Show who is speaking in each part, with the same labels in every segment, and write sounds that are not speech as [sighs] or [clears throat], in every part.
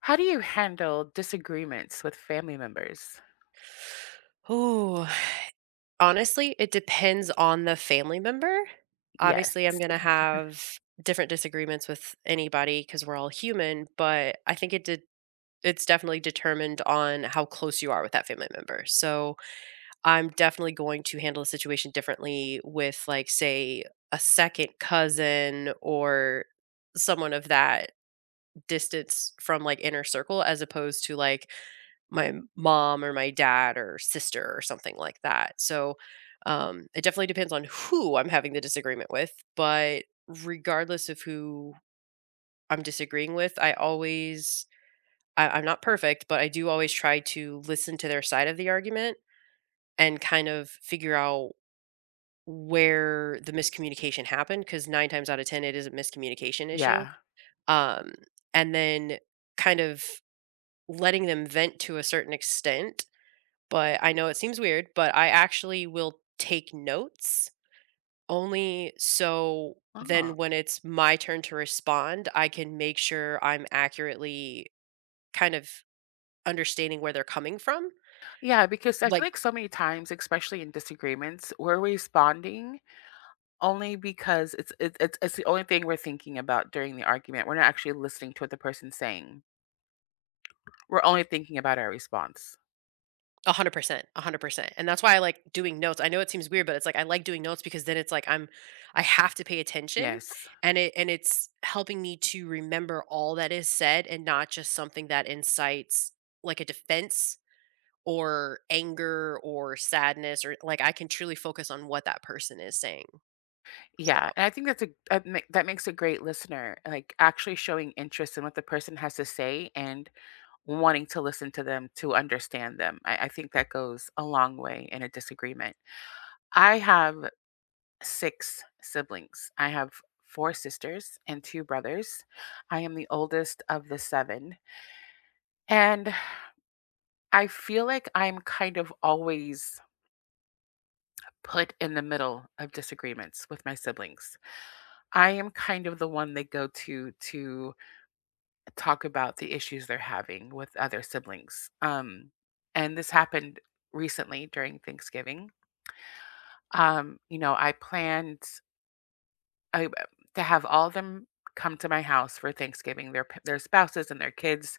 Speaker 1: How do you handle disagreements with family members?
Speaker 2: Ooh, honestly, it depends on the family member.
Speaker 1: Yes.
Speaker 2: Obviously, I'm gonna have different disagreements with anybody because we're all human, but I think it did it's definitely determined on how close you are with that family member. So I'm definitely going to handle a situation differently with, like, say, a second cousin or someone of that distance from, like, inner circle as opposed to, like, my mom or my dad or sister or something like that. It definitely depends on who I'm having the disagreement with. But regardless of who I'm disagreeing with, I'm not perfect, but I do always try to listen to their side of the argument and kind of figure out where the miscommunication happened, because nine times out of 10, it is a miscommunication issue.
Speaker 1: Yeah.
Speaker 2: Um, and then kind of letting them vent to a certain extent. But I know it seems weird, but I actually will take notes only so then
Speaker 1: Oh.
Speaker 2: when it's my turn to respond, I can make sure I'm accurately kind of understanding where they're coming from.
Speaker 1: Yeah, because I feel like
Speaker 2: Like,
Speaker 1: so many times, especially in disagreements, we're responding only because it's the only thing we're thinking about during the argument. We're not actually listening to what the person's saying. We're only thinking about our response.
Speaker 2: 100%, 100%. And that's why I like doing notes. I know it seems weird, but it's like I like doing notes because then it's like I have to pay attention,
Speaker 1: Yes.
Speaker 2: and it's helping me to remember all that is said and not just something that incites like a defense or anger or sadness, or like I can truly focus on what that person is saying. So
Speaker 1: Yeah, and I think that's that makes a great listener, like actually showing interest in what the person has to say and wanting to listen to them to understand them. I think that goes a long way in a disagreement. I have six siblings. I have four sisters and two brothers. I am the oldest of the 7. And I feel like I'm kind of always put in the middle of disagreements with my siblings. I am kind of the one they go to talk about the issues they're having with other siblings. And this happened recently during Thanksgiving. You know, I, uh, to have all of them come to my house for Thanksgiving. Their spouses and their kids.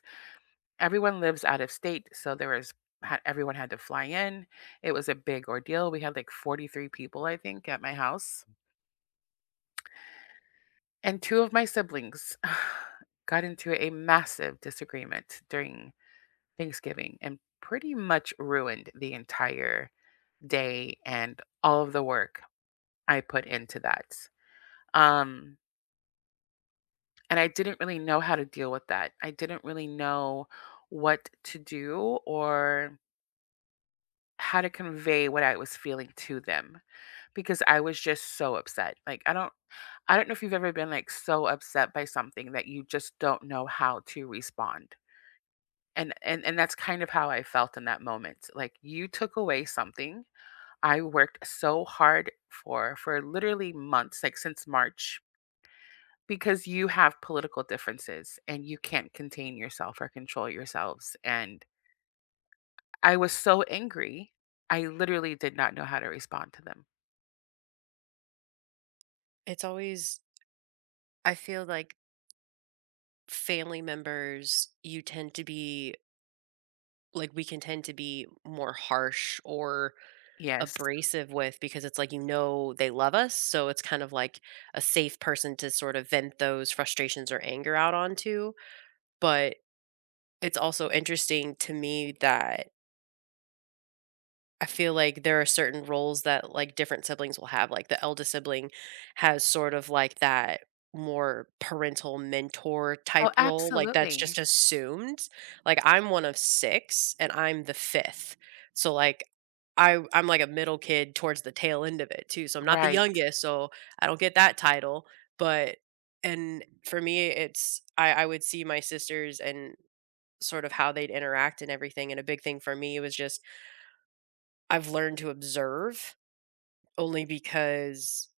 Speaker 1: Everyone lives out of state, so everyone had to fly in. It was a big ordeal. We had like 43 people, I think, at my house, and two of my siblings [sighs] got into a massive disagreement during Thanksgiving and pretty much ruined the entire day and all of the work I put into that. Um, And I didn't really know how to deal with that. I didn't really know what to do or how to convey what I was feeling to them because I was just so upset. Like, I don't I don't know if you've ever been like so upset by something that you just don't know how to respond. And that's kind of how I felt in that moment. Like, you took away something I worked so hard for literally months, like since March. Because you have political differences and you can't contain yourself or control yourselves, and I was so angry, I literally did not know how to respond to them.
Speaker 2: it's always, I feel like family members, you tend to be like, we can tend to be more harsh or
Speaker 1: Yes.
Speaker 2: abrasive with because it's like, you know, they love us. So it's kind of like a safe person to sort of vent those frustrations or anger out onto. But it's also interesting to me that I feel like there are certain roles that, like, different siblings will have. Like the eldest sibling has sort of like that more parental mentor
Speaker 1: Oh,
Speaker 2: type role. Like that's
Speaker 1: absolutely.
Speaker 2: just assumed. Like I'm one of six and I'm the fifth. So like I'm like a middle kid towards the tail end of it too. So I'm not the
Speaker 1: Right,
Speaker 2: youngest, so I don't get that title. But and for me it's I would see my sisters and sort of how they'd interact and everything. And a big thing for me was just I've learned to observe only because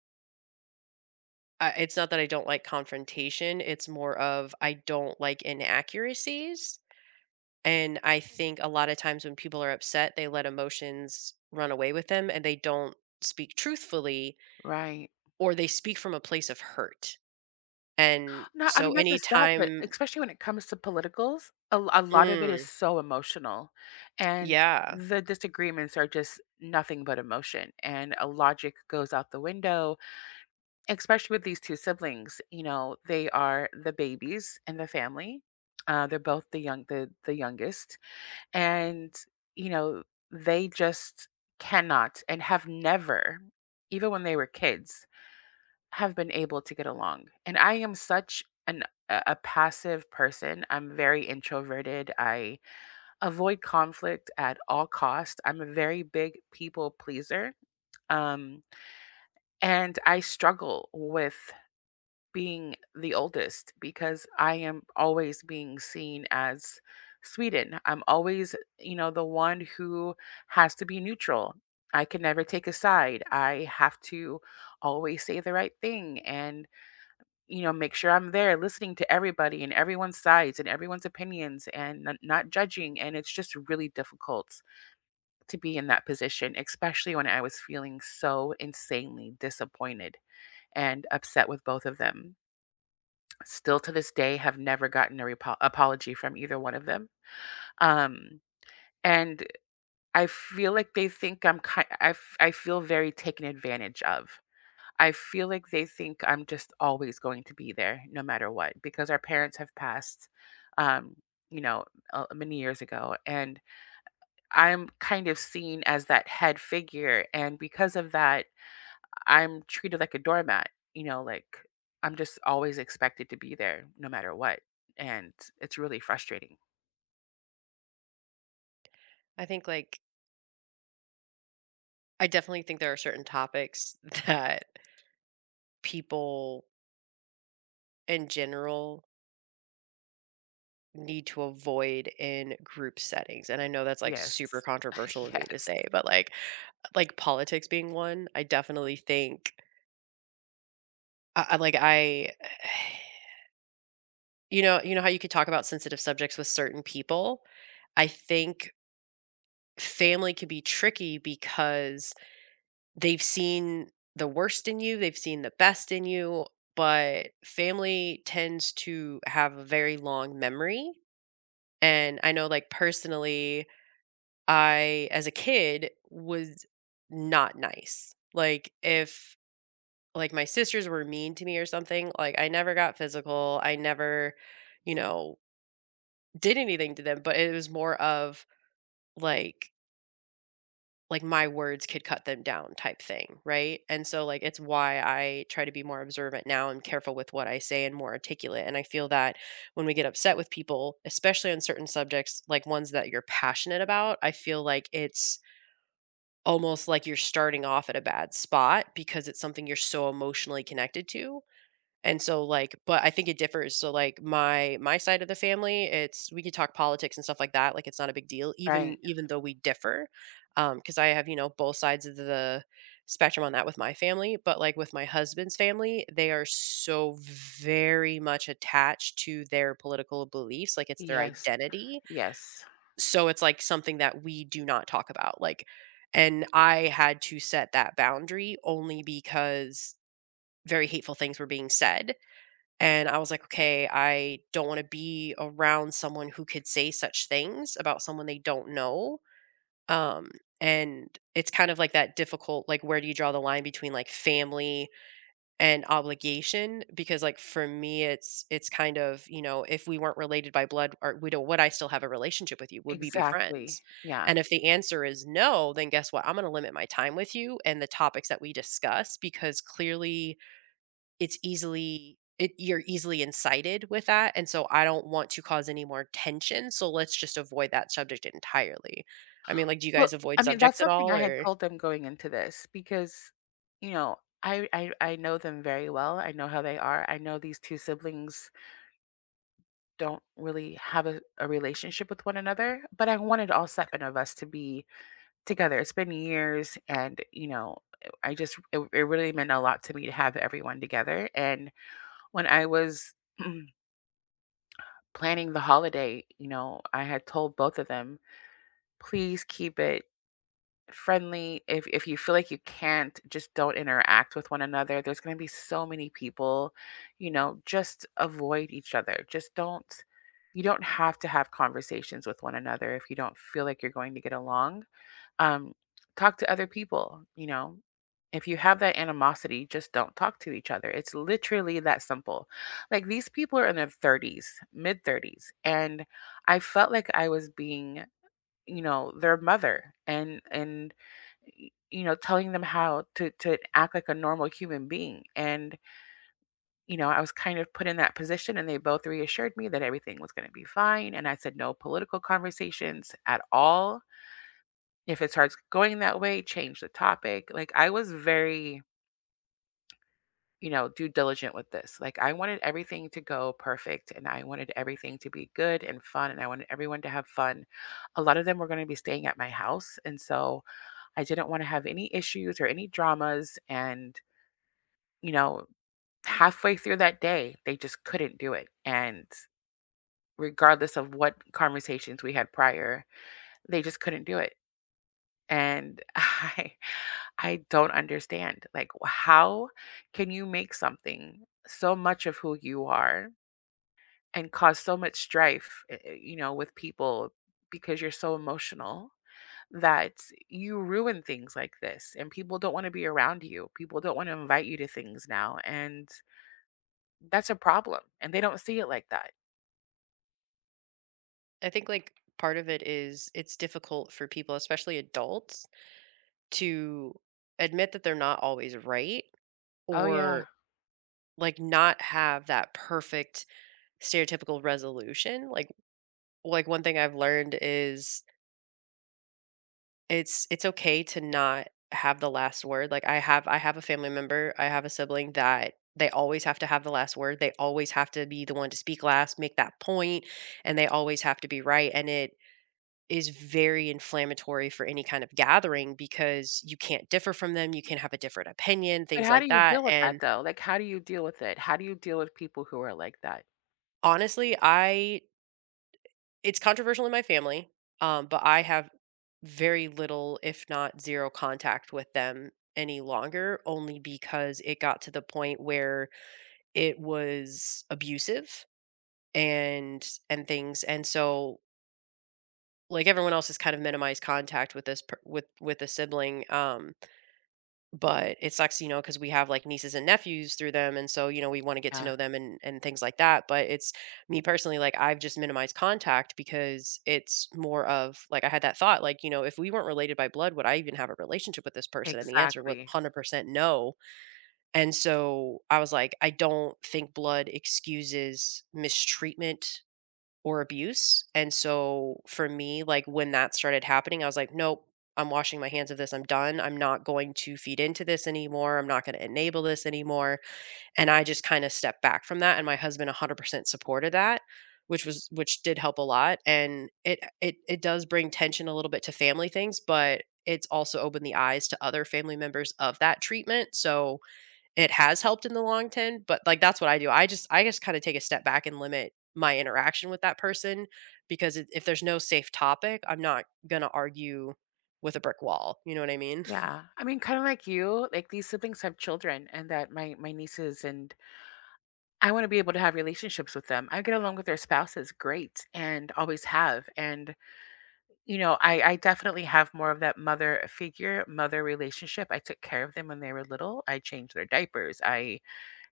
Speaker 2: I, it's not that I don't like confrontation, it's more of I don't like inaccuracies, and I think a lot of times when people are upset, they let emotions run away with them and they don't speak truthfully,
Speaker 1: right.
Speaker 2: or they speak from a place of hurt, and
Speaker 1: No, I
Speaker 2: so
Speaker 1: mean, not just that, but
Speaker 2: anytime.
Speaker 1: especially when it comes to politicals, a lot of it is
Speaker 2: Mm,
Speaker 1: so emotional, and
Speaker 2: yeah.
Speaker 1: the disagreements are just nothing but emotion, and, a logic goes out the window, especially with these two siblings. You know, they are the babies in the family. They're both the youngest, and you know, they just cannot and have never, even when they were kids, have been able to get along. And I am such an a passive person. I'm very introverted. I avoid conflict at all cost. I'm a very big people pleaser. Um, and I struggle with being the oldest because I am always being seen as Sweden. I'm always, you know, the one who has to be neutral. I can never take a side. I have to always say the right thing and, you know, make sure I'm there listening to everybody and everyone's sides and everyone's opinions and not judging. And it's just really difficult to be in that position, especially when I was feeling so insanely disappointed and upset with both of them. Still to this day, have never gotten a repo apology from either one of them. Um, and I feel like they think I'm ki I f I feel very taken advantage of. I feel like they think I'm just always going to be there no matter what because our parents have passed, um, you know, many years ago, and I'm kind of seen as that head figure, and because of that I'm treated like a doormat, you know, like I'm just always expected to be there no matter what. And it's really frustrating.
Speaker 2: I think, like, I definitely think there are certain topics [laughs] that people in general need to avoid in group settings. And I know that's like super
Speaker 1: Yes. [laughs]
Speaker 2: controversial of me to
Speaker 1: Yes.
Speaker 2: say, but like politics being one, I definitely think like I [sighs] you know how you could talk about sensitive subjects with certain people? I think family can be tricky because they've seen the worst in you, they've seen the best in you, but family tends to have a very long memory. And I know, like, personally I, as a kid, was not nice. Like, if like my sisters were mean to me or something, like I never got physical. I never, you know, did anything to them, but it was more of like like my words could cut them down type thing, right? And so like it's why I try to be more observant now and careful with what I say and more articulate. And I feel that when we get upset with people, especially on certain subjects like ones that you're passionate about, I feel like it's almost like you're starting off at a bad spot because it's something you're so emotionally connected to. And so like but I think it differs. So like my side of the family, it's we can talk politics and stuff like that, like it's not a big deal even
Speaker 1: Right.
Speaker 2: even though we differ. Because I have, you know, both sides of the spectrum on that with my family, but like with my husband's family, they are so very much attached to their political beliefs, like it's their
Speaker 1: Yes.
Speaker 2: identity.
Speaker 1: Yes.
Speaker 2: So it's, like, something that we do not talk about. Like, and I had to set that boundary only because very hateful things were being said, and I was like, "Okay, I don't wanna be around someone who could say such things about someone they don't know." Um, and it's kind of like that difficult, like, where do you draw the line between, like, family and obligation? Because, like, for me it's kind of, you know, if we weren't related by blood or we don't, would I still have a relationship with you? Would we be
Speaker 1: Exactly.
Speaker 2: friends?
Speaker 1: Yeah.
Speaker 2: And if the answer is no, then guess what, I'm going to limit my time with you and the topics that we discuss, because clearly it's easily, it, you're easily incited with that, and so I don't want to cause any more tension, so let's just avoid that subject entirely. I mean, like, do you
Speaker 1: Well,
Speaker 2: guys avoid
Speaker 1: I mean, that's
Speaker 2: subjects at
Speaker 1: something
Speaker 2: all
Speaker 1: I had
Speaker 2: or.
Speaker 1: told them going into this because, you know, I know them very well. I know how they are. I know these two siblings don't really have a relationship with one another, but I wanted all seven of us to be together. It's been years, and you know, it really meant a lot to me to have everyone together. And when I was [clears throat] planning the holiday, you know, I had told both of them, please keep it friendly. If you feel like you can't, just don't interact with one another. There's going to be so many people, you know, just avoid each other. Just don't You don't have to have conversations with one another if you don't feel like you're going to get along. Um, Talk to other people, you know. If you have that animosity, just don't talk to each other. It's literally that simple. Like, these people are in their 30s, mid 30s, and I felt like I was being, you know, their mother, you know, telling them how to act like a normal human being, and you know, I was kind of put in that position, and they both reassured me that everything was going to be fine, and I said no political conversations at all. If it starts going that way, change the topic. Like, I was very, you know, due diligent with this. Like, I wanted everything to go perfect and I wanted everything to be good and fun and I wanted everyone to have fun. A lot of them were going to be staying at my house. And so I didn't want to have any issues or any dramas. And, you know, halfway through that day, they just couldn't do it. And regardless of what conversations we had prior, they just couldn't do it, and [laughs] I don't understand, like, how can you make something so much of who you are and cause so much strife you know, with people, because you're so emotional that you ruin things like this and people don't want to be around you, people don't want to invite you to things now, and that's a problem and they don't see it like that.
Speaker 2: I think like part of it is it's difficult for people, especially adults, to admit that they're not always right,
Speaker 1: Oh, yeah.
Speaker 2: or like not have that perfect stereotypical resolution. Like one thing I've learned is it's okay to not have the last word. Like I have a family member, I have a sibling that they always have to have the last word. They always have to be the one to speak last, make that point, and they always have to be right. And it is very inflammatory for any kind of gathering because you can't differ from them, you can have a different opinion,
Speaker 1: But
Speaker 2: things
Speaker 1: how do
Speaker 2: like
Speaker 1: you
Speaker 2: that,
Speaker 1: deal with that,
Speaker 2: and
Speaker 1: though? Like, how do you deal with it? How do you deal with people who are like that?
Speaker 2: honestly, I, it's controversial in my family, but I have very little, if not 0 contact with them any longer only because it got to the point where it was abusive and things, and so, like, everyone else has kind of minimized contact with this per with the sibling. But it sucks, you know, because we have, like, nieces and nephews through them, and so, you know, we wanna get to
Speaker 1: Yeah,
Speaker 2: know them and things like that, but it's me personally, like, I've just minimized contact because it's more of like, I had that thought, like, you know, "If we weren't related by blood, would I even have a relationship with this person?" And the answer was
Speaker 1: exactly.
Speaker 2: 100% no, and so I was like, "I don't think blood excuses mistreatment or abuse. And so for me, like when that started happening, I was like, nope, I'm washing my hands of this. I'm done. I'm not going to feed into this anymore. I'm not going to enable this anymore. And I just kind of stepped back from that. And my husband 100% supported that. Which did help a lot, and it does bring tension a little bit to family things, but it's also opened the eyes to other family members of that treatment. So it has helped in the long term, but, like, that's what I do. I just kinda take a step back and limit my interaction with that person, because if there's no safe topic, I'm not gonna argue with a brick wall, you know what I mean? [laughs]
Speaker 1: Yeah. I mean, kind of like you, like these siblings have children, and that my nieces, and I want to be able to have relationships with them. I get along with their spouses great and always have. And you know, I definitely have more of that mother figure, mother relationship. I took care of them when they were little. I changed their diapers. I,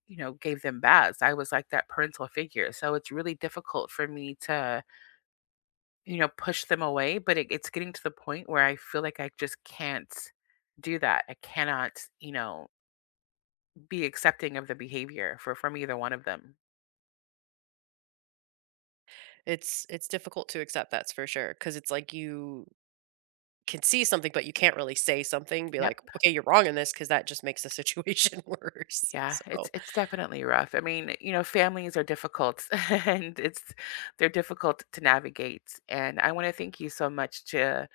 Speaker 1: you know, gave them baths. I was like that parental figure. So it's really difficult for me to, you know, push them away, but it's getting to the point where I feel like I just can't do that. I cannot, you know, be accepting of the behavior for from either one of them.
Speaker 2: It's difficult to accept, that's for sure, because it's like you can see something, but you can't really say something, be like,
Speaker 1: Yep.
Speaker 2: "Okay, you're wrong in this," because that just makes the situation [laughs] worse.
Speaker 1: Yeah, it's
Speaker 2: So,
Speaker 1: it's definitely rough. I mean, you know, families are difficult [laughs] and it's they're difficult to navigate. And I want to thank you so much to,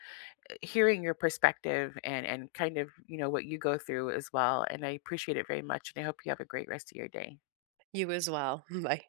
Speaker 1: hearing your perspective and kind of, you know, what you go through as well. And I appreciate it very much and I hope you have a great rest of your day.
Speaker 2: you as well. [laughs] Bye.